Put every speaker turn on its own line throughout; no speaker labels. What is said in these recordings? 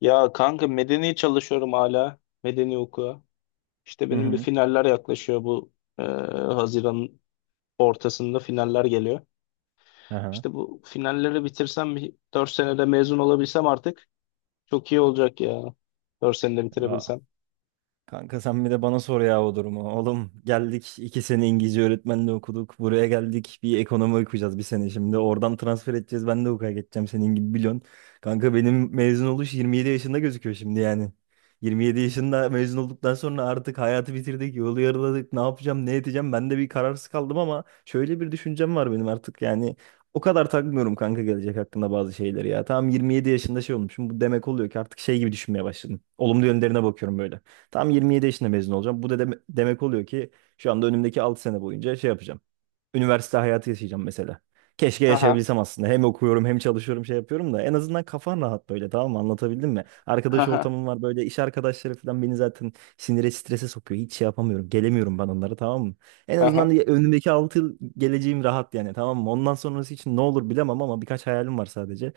Ya kanka medeni çalışıyorum hala. Medeni hukuka. İşte
Hı
benim bir
hı.
finaller yaklaşıyor bu e, Haziran'ın ortasında finaller geliyor.
Aha.
İşte bu finalleri bitirsem bir 4 senede mezun olabilsem artık çok iyi olacak ya. Dört senede
Ya,
bitirebilsem.
kanka sen bir de bana sor ya o durumu. Oğlum geldik 2 sene İngilizce öğretmenliği okuduk. Buraya geldik bir ekonomi okuyacağız bir sene şimdi. Oradan transfer edeceğiz. Ben de hukuka geçeceğim senin gibi biliyorsun. Kanka benim mezun oluş 27 yaşında gözüküyor şimdi yani. 27 yaşında mezun olduktan sonra artık hayatı bitirdik, yolu yarıladık. Ne yapacağım, ne edeceğim? Ben de bir kararsız kaldım ama şöyle bir düşüncem var benim artık yani. O kadar takmıyorum kanka gelecek hakkında bazı şeyleri ya. Tamam, 27 yaşında şey olmuşum. Bu demek oluyor ki artık şey gibi düşünmeye başladım. Olumlu yönlerine bakıyorum böyle. Tam 27 yaşında mezun olacağım. Bu da demek oluyor ki şu anda önümdeki 6 sene boyunca şey yapacağım. Üniversite hayatı yaşayacağım mesela. Keşke
Aha,
yaşayabilsem aslında. Hem okuyorum hem çalışıyorum şey yapıyorum da en azından kafan rahat böyle, tamam mı? Anlatabildim mi? Arkadaş
aha,
ortamım var böyle, iş arkadaşları falan beni zaten sinire, strese sokuyor. Hiç şey yapamıyorum. Gelemiyorum ben onlara, tamam mı? En azından
aha.
önümdeki 6 yıl geleceğim rahat yani, tamam mı? Ondan sonrası için ne olur bilemem ama birkaç hayalim var sadece.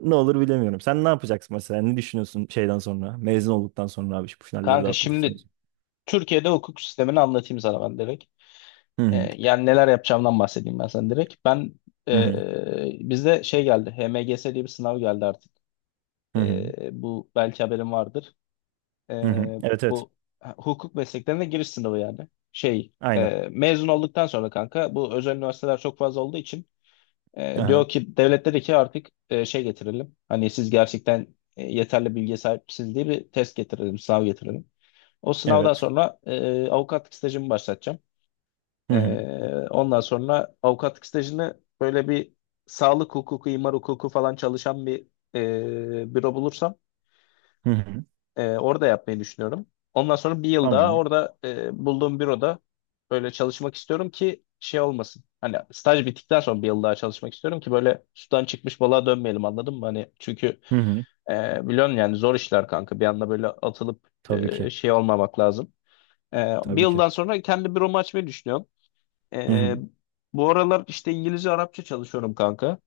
Ne olur bilemiyorum. Sen ne yapacaksın mesela? Ne düşünüyorsun şeyden sonra? Mezun olduktan sonra abi şu finalleri de
Kanka
atlatırsan.
şimdi Türkiye'de hukuk sistemini anlatayım sana ben direkt.
Hı hı.
Yani neler yapacağımdan bahsedeyim ben sana direkt. Ben
Hı hı.
e, bizde şey geldi. HMGS diye bir sınav geldi artık.
Hı hı.
Bu belki haberin vardır. E,
Hı hı. Evet, evet.
bu ha, hukuk mesleklerine giriş sınavı yani. Şey
Aynen.
e, mezun olduktan sonra kanka bu özel üniversiteler çok fazla olduğu için
Aha.
diyor ki devlet dedi ki artık şey getirelim. Hani siz gerçekten yeterli bilgiye sahipsiniz diye bir test getirelim, sınav getirelim. O sınavdan
Evet.
sonra avukatlık stajımı başlatacağım.
Hı hı.
Ondan sonra avukatlık stajını böyle bir sağlık hukuku, imar hukuku falan çalışan bir büro bulursam
Hı hı.
orada yapmayı düşünüyorum. Ondan sonra bir yıl daha
Tamamdır.
orada bulduğum büroda böyle çalışmak istiyorum ki şey olmasın. Hani staj bittikten sonra bir yıl daha çalışmak istiyorum ki böyle sudan çıkmış balığa dönmeyelim anladın mı? Hani çünkü
Hı hı.
biliyorsun yani zor işler kanka. Bir anda böyle atılıp
Tabii ki.
şey olmamak lazım. Bir
Tabii ki.
yıldan sonra kendi büromu açmayı düşünüyorum.
Hı
Ee,
hı.
Bu aralar işte İngilizce Arapça çalışıyorum kanka.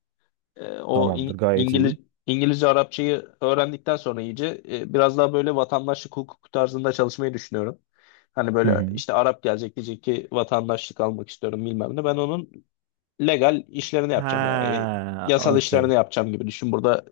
Ee, o
Tamamdır.
İng-
Gayet
İngiliz
iyi.
İngilizce Arapçayı öğrendikten sonra iyice biraz daha böyle vatandaşlık hukuku tarzında çalışmayı düşünüyorum. Hani
Hı
böyle
hı.
işte Arap gelecek diyecek ki vatandaşlık almak istiyorum bilmem ne. Ben onun legal işlerini yapacağım ya.
Ha,
Yasal
okey.
işlerini yapacağım gibi düşün. Burada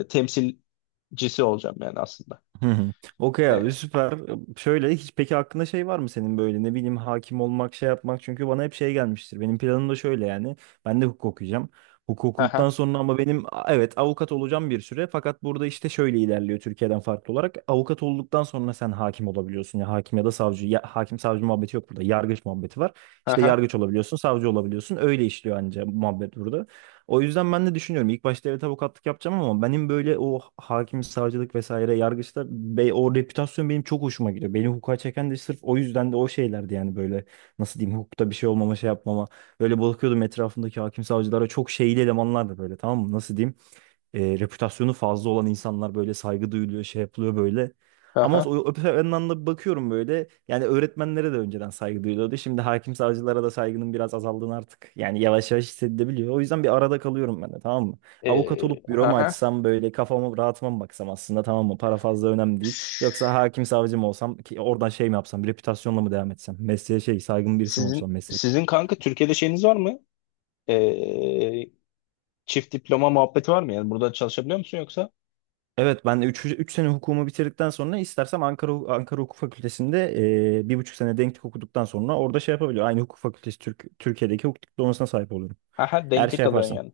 temsilcisi olacağım yani aslında.
Hı hı. Okey
E,
abi, süper. Şöyle hiç peki hakkında şey var mı senin, böyle ne bileyim hakim olmak şey yapmak, çünkü bana hep şey gelmiştir. Benim planım da şöyle yani, ben de hukuk okuyacağım. Hukuk
ha
okuduktan
ha
sonra ama benim evet, avukat olacağım bir süre, fakat burada işte şöyle ilerliyor Türkiye'den farklı olarak. Avukat olduktan sonra sen hakim olabiliyorsun, ya hakim ya da savcı ya, hakim savcı muhabbeti yok burada, yargıç muhabbeti var.
ha
İşte
ha
yargıç olabiliyorsun, savcı olabiliyorsun, öyle işliyor anca muhabbet burada. O yüzden ben de düşünüyorum. İlk başta evet avukatlık yapacağım ama benim böyle o hakim, savcılık vesaire yargıçta be, o reputasyon benim çok hoşuma gidiyor. Beni hukuka çeken de sırf o yüzden de o şeylerdi yani, böyle nasıl diyeyim, hukukta bir şey olmama şey yapmama. Böyle bakıyordum etrafımdaki hakim savcılara, çok şeyli elemanlardı böyle, tamam mı, nasıl diyeyim, reputasyonu fazla olan insanlar, böyle saygı duyuluyor, şey yapılıyor böyle. Ama
ha.
o öte yandan da bakıyorum böyle, yani öğretmenlere de önceden saygı duyuluyordu. Şimdi hakim savcılara da saygının biraz azaldığını artık yani yavaş yavaş hissedilebiliyor. O yüzden bir arada kalıyorum ben de, tamam mı? Avukat
E,
olup büromu
ha
açsam böyle kafamı rahatıma mı baksam aslında, tamam mı? Para fazla önemli
ha.
değil. Yoksa hakim savcı mı olsam ki oradan şey mi yapsam, reputasyonla mı devam etsem? Mesleğe şey saygın birisi mi olsam,
Sizin
meslek.
sizin kanka Türkiye'de şeyiniz var mı? Ee, Çift diploma muhabbeti var mı? Yani burada çalışabiliyor musun yoksa?
Evet ben 3 üç, üç sene hukumu bitirdikten sonra istersem Ankara Hukuk Fakültesi'nde 1,5 sene denklik okuduktan sonra orada şey yapabiliyorum. Aynı hukuk fakültesi Türkiye'deki hukuk diplomasına sahip oluyorum.
Haha,
Eğer şey
denklik alıyorsun
yaparsam.
yani.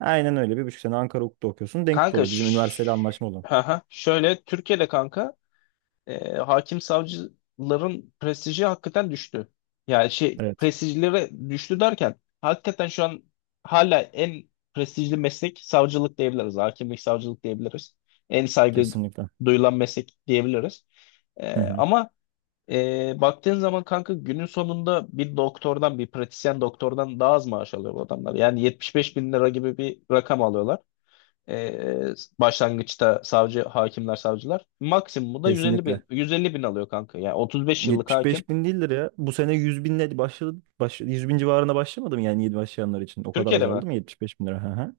Aynen öyle, 1,5 sene Ankara Hukuk'ta okuyorsun, denklik
Kanka
oluyor. Bizim üniversiteyle
şş-
anlaşma olan.
Şöyle Türkiye'de kanka hakim savcıların prestiji hakikaten düştü. Yani şey
Evet,
prestijlere düştü derken hakikaten şu an hala en prestijli meslek savcılık diyebiliriz. Hakimlik savcılık diyebiliriz. En saygı
kesinlikle.
duyulan meslek diyebiliriz. Ee,
Hı hı.
ama Baktığın zaman kanka günün sonunda bir doktordan bir pratisyen doktordan daha az maaş alıyor bu adamlar. Yani 75 bin lira gibi bir rakam alıyorlar. E, Başlangıçta savcı, hakimler, savcılar. Maksimumu da 150
Kesinlikle.
bin, 150 bin alıyor kanka. Yani 35 yıllık hakim.
75 bin değildir ya. Bu sene 100 binle başladı. 100 bin civarına başlamadım yani, yeni başlayanlar için. O kadar
Türkiye'de mi?
azaldı mı, 75 bin lira? Hı hı.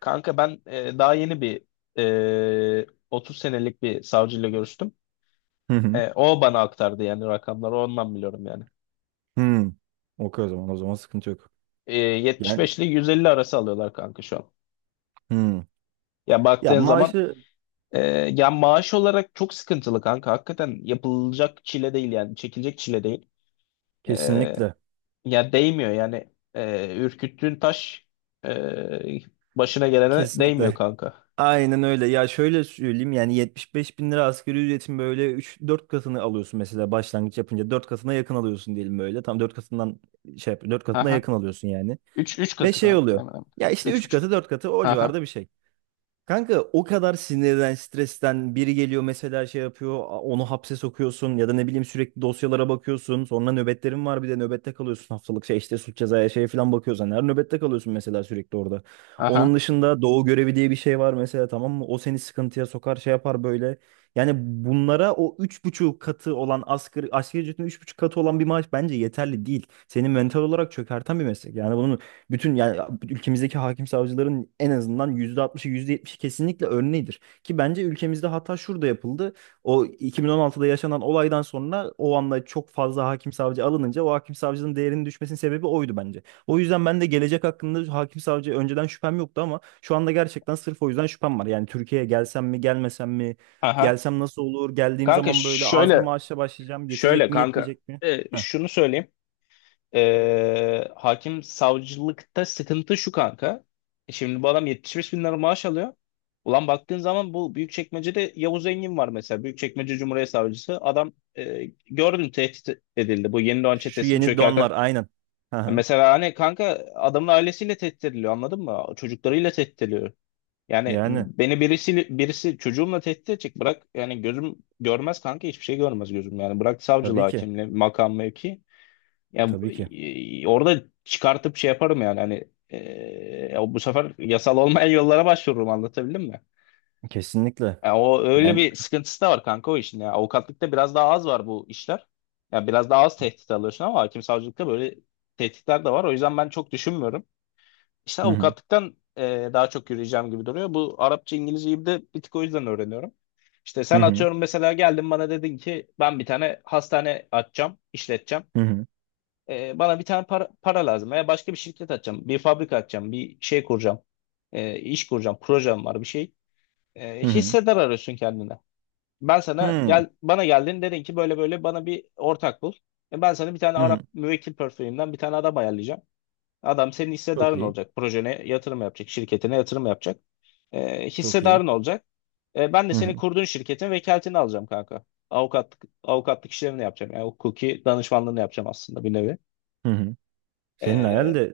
Kanka ben daha yeni bir 30 senelik bir savcıyla görüştüm.
Hı hı.
O bana aktardı yani rakamları ondan biliyorum yani.
Hı. Okey, o zaman sıkıntı yok. Yani,
75 ile 150 arası alıyorlar kanka şu an.
hı.
Ya
Ya
baktığın zaman
maaşı.
Ee, ya maaş olarak çok sıkıntılı kanka. Hakikaten yapılacak çile değil yani. Çekilecek çile değil. Ee,
Kesinlikle.
Ya değmiyor yani. Ürküttüğün taş ee, başına gelene değmiyor
Kesinlikle.
kanka.
Aynen öyle. Ya şöyle söyleyeyim yani, 75 bin lira asgari ücretin böyle üç dört katını alıyorsun mesela, başlangıç yapınca 4 katına yakın alıyorsun diyelim böyle. Tam dört katından şey yap, 4 katına
Aha.
yakın alıyorsun yani.
Üç, üç
Ve
katı
şey
kanka.
oluyor.
Hemen hemen.
Ya işte
Üç
3
buçuk.
katı 4 katı o
Aha.
civarda bir şey. Kanka o kadar sinirden, stresten biri geliyor mesela, şey yapıyor, onu hapse sokuyorsun ya da ne bileyim sürekli dosyalara bakıyorsun. Sonra nöbetlerin var, bir de nöbette kalıyorsun haftalık, şey işte suç cezaya şey falan bakıyorsan her nöbette kalıyorsun mesela, sürekli orada.
Aha.
Onun dışında doğu görevi diye bir şey var mesela, tamam mı? O seni sıkıntıya sokar, şey yapar böyle. Yani bunlara o 3,5 katı olan asgari ücretin 3,5 katı olan bir maaş bence yeterli değil. Seni mental olarak çökerten bir meslek. Yani bunun bütün yani ülkemizdeki hakim savcıların en azından %60'ı, 70'i kesinlikle örneğidir. Ki bence ülkemizde hata şurada yapıldı. O 2016'da yaşanan olaydan sonra o anda çok fazla hakim savcı alınınca, o hakim savcının değerinin düşmesinin sebebi oydu bence. O yüzden ben de gelecek hakkında hakim savcı önceden şüphem yoktu ama şu anda gerçekten sırf o yüzden şüphem var. Yani Türkiye'ye gelsem mi gelmesem mi?
Aha.
Gelsem nasıl olur? Geldiğim
Kanka
zaman böyle az bir
şöyle
maaşla başlayacağım. Yetecek
şöyle
mi
kanka.
yetmeyecek mi? Heh.
Şunu söyleyeyim. Hakim savcılıkta sıkıntı şu kanka. Şimdi bu adam 75 bin lira maaş alıyor. Ulan baktığın zaman bu Büyükçekmece'de Yavuz Engin var mesela. Büyükçekmece Cumhuriyet Savcısı. Adam e, gördün tehdit edildi. Bu Yeni Doğan
Şu
Çetesi'nin
yeni
çökerken.
donlar, aynen. Hı hı.
Mesela hani kanka adamın ailesiyle tehdit ediliyor anladın mı? Çocuklarıyla tehdit ediliyor. Yani
Yani.
beni birisi çocuğumla tehdit edecek bırak yani gözüm görmez kanka hiçbir şey görmez gözüm yani bırak savcılığı
Tabii ki.
hakimliği makam mevki ya
Tabii ki.
orada çıkartıp şey yaparım yani hani ya bu sefer yasal olmayan yollara başvururum anlatabildim mi?
Kesinlikle.
Ya o öyle
Yani,
bir sıkıntısı da var kanka o işin ya. Avukatlıkta biraz daha az var bu işler. Ya biraz daha az tehdit alıyorsun ama hakim savcılıkta böyle tehditler de var. O yüzden ben çok düşünmüyorum. İşte
hı hı
avukatlıktan daha çok yürüyeceğim gibi duruyor. Bu Arapça İngilizceyi de bir tık o yüzden öğreniyorum. İşte
hı
sen
hı
atıyorum mesela geldin bana dedin ki ben bir tane hastane açacağım, işleteceğim.
hı hı
Bana bir tane para lazım veya başka bir şirket açacağım, bir fabrika açacağım, bir şey kuracağım, iş kuracağım, projem var bir şey.
hı
Hissedar arıyorsun kendine. Ben
hı
sana
hı.
gel bana geldin dedin ki böyle böyle bana bir ortak bul. Ben sana bir tane
Hı.
Arap müvekkil portföyümden bir tane adam ayarlayacağım. Adam senin
Çok
hissedarın
iyi.
olacak. Projene yatırım yapacak, şirketine yatırım yapacak.
Çok iyi.
Hissedarın olacak. Ben de
Hı
senin
hı
kurduğun şirketin vekaletini alacağım kanka. Avukatlık işlerini yapacağım. Yani hukuki danışmanlığını yapacağım aslında bir nevi.
hı hı. Senin hayal
E,
de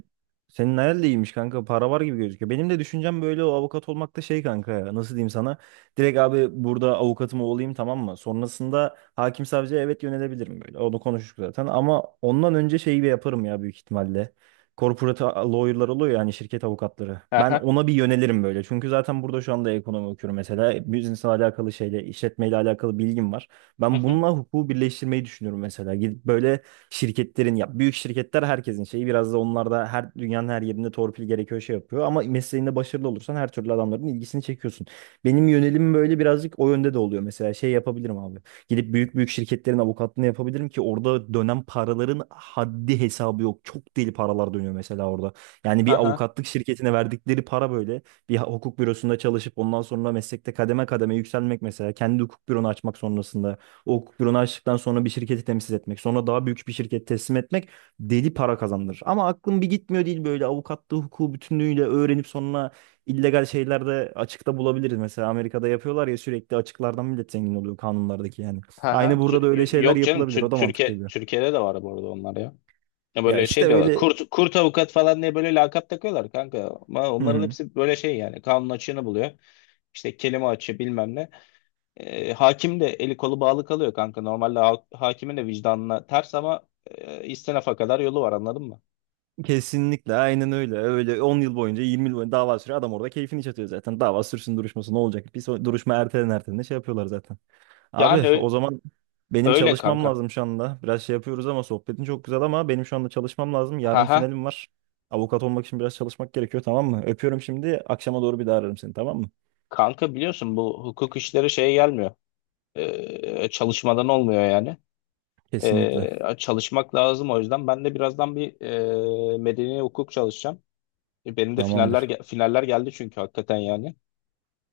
senin hayal de iyiymiş kanka. Para var gibi gözüküyor. Benim de düşüncem böyle, o avukat olmak da şey kanka ya. Nasıl diyeyim sana? Direkt abi burada avukatım olayım, tamam mı? Sonrasında hakim savcıya evet yönelebilirim böyle. Onu konuştuk zaten, ama ondan önce şeyi bir yaparım ya, büyük ihtimalle. Corporate lawyer'lar oluyor yani, şirket avukatları. Ben
aha.
ona bir yönelirim böyle. Çünkü zaten burada şu anda ekonomi okuyorum mesela. Business'la alakalı şeyle, işletmeyle alakalı bilgim var.
Hı
Ben
hı.
bununla hukuku birleştirmeyi düşünüyorum mesela. Gidip böyle şirketlerin, ya büyük şirketler herkesin şeyi, biraz da onlar da her dünyanın her yerinde torpil gerekiyor, şey yapıyor, ama mesleğinde başarılı olursan her türlü adamların ilgisini çekiyorsun. Benim yönelim böyle birazcık o yönde de oluyor mesela, şey yapabilirim abi. Gidip büyük büyük şirketlerin avukatlığını yapabilirim ki orada dönen paraların haddi hesabı yok. Çok deli paralar dönüyor mesela orada. Yani
Hı
bir
hı.
avukatlık şirketine verdikleri para, böyle bir hukuk bürosunda çalışıp ondan sonra meslekte kademe kademe yükselmek, mesela kendi hukuk büronu açmak sonrasında, o fırını açtıktan sonra bir şirketi temsil etmek, sonra daha büyük bir şirket teslim etmek, deli para kazandırır. Ama aklım bir gitmiyor değil böyle, avukatlığı, hukuku bütünlüğüyle öğrenip sonra illegal şeylerde açıkta bulabiliriz. Mesela Amerika'da yapıyorlar ya, sürekli açıklardan millet zengin oluyor kanunlardaki yani.
Hı hı.
Aynı burada da öyle şeyler
Yok canım
yapılabilir. O
Tür-
da mantıklı
Türkiye
geliyor.
Türkiye'de de var bu arada onlar ya. Ya
Ya
böyle
işte
şey diyorlar.
öyle.
Kurt avukat falan diye böyle lakap takıyorlar kanka. Ama
Hı
onların
hı.
hepsi böyle şey yani. Kanun açığını buluyor. İşte kelime açığı bilmem ne. Hakim de eli kolu bağlı kalıyor kanka. Normalde hakimin de vicdanına ters ama istinafa kadar yolu var anladın mı?
Kesinlikle, aynen öyle. Öyle 10 yıl boyunca, 20 yıl boyunca dava sürüyor. Adam orada keyfini çatıyor zaten. Dava sürsün, duruşması ne olacak? Bir duruşma ertelen ertelen şey yapıyorlar zaten.
Yani
Abi
ö-
o zaman benim
öyle
çalışmam
kanka.
lazım şu anda. Biraz şey yapıyoruz ama sohbetin çok güzel, ama benim şu anda çalışmam lazım. Yarın
Haha.
finalim var. Avukat olmak için biraz çalışmak gerekiyor, tamam mı? Öpüyorum şimdi. Akşama doğru bir daha ararım seni, tamam mı?
Kanka biliyorsun bu hukuk işleri şeye gelmiyor. Çalışmadan olmuyor yani.
Kesinlikle.
Çalışmak lazım o yüzden. Ben de birazdan bir medeni hukuk çalışacağım. Benim de
Tamamdır.
finaller geldi çünkü hakikaten yani.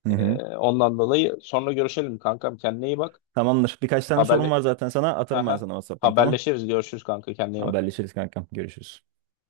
Hı hı.
Ondan dolayı sonra görüşelim kankam. Kendine iyi bak.
Tamamdır. Birkaç tane sorum
Haberle
var zaten sana. Atarım ben
Haha.
sana WhatsApp'tan, tamam.
Haberleşiriz. Görüşürüz kanka. Kendine iyi bak.
Haberleşiriz kankam. Görüşürüz.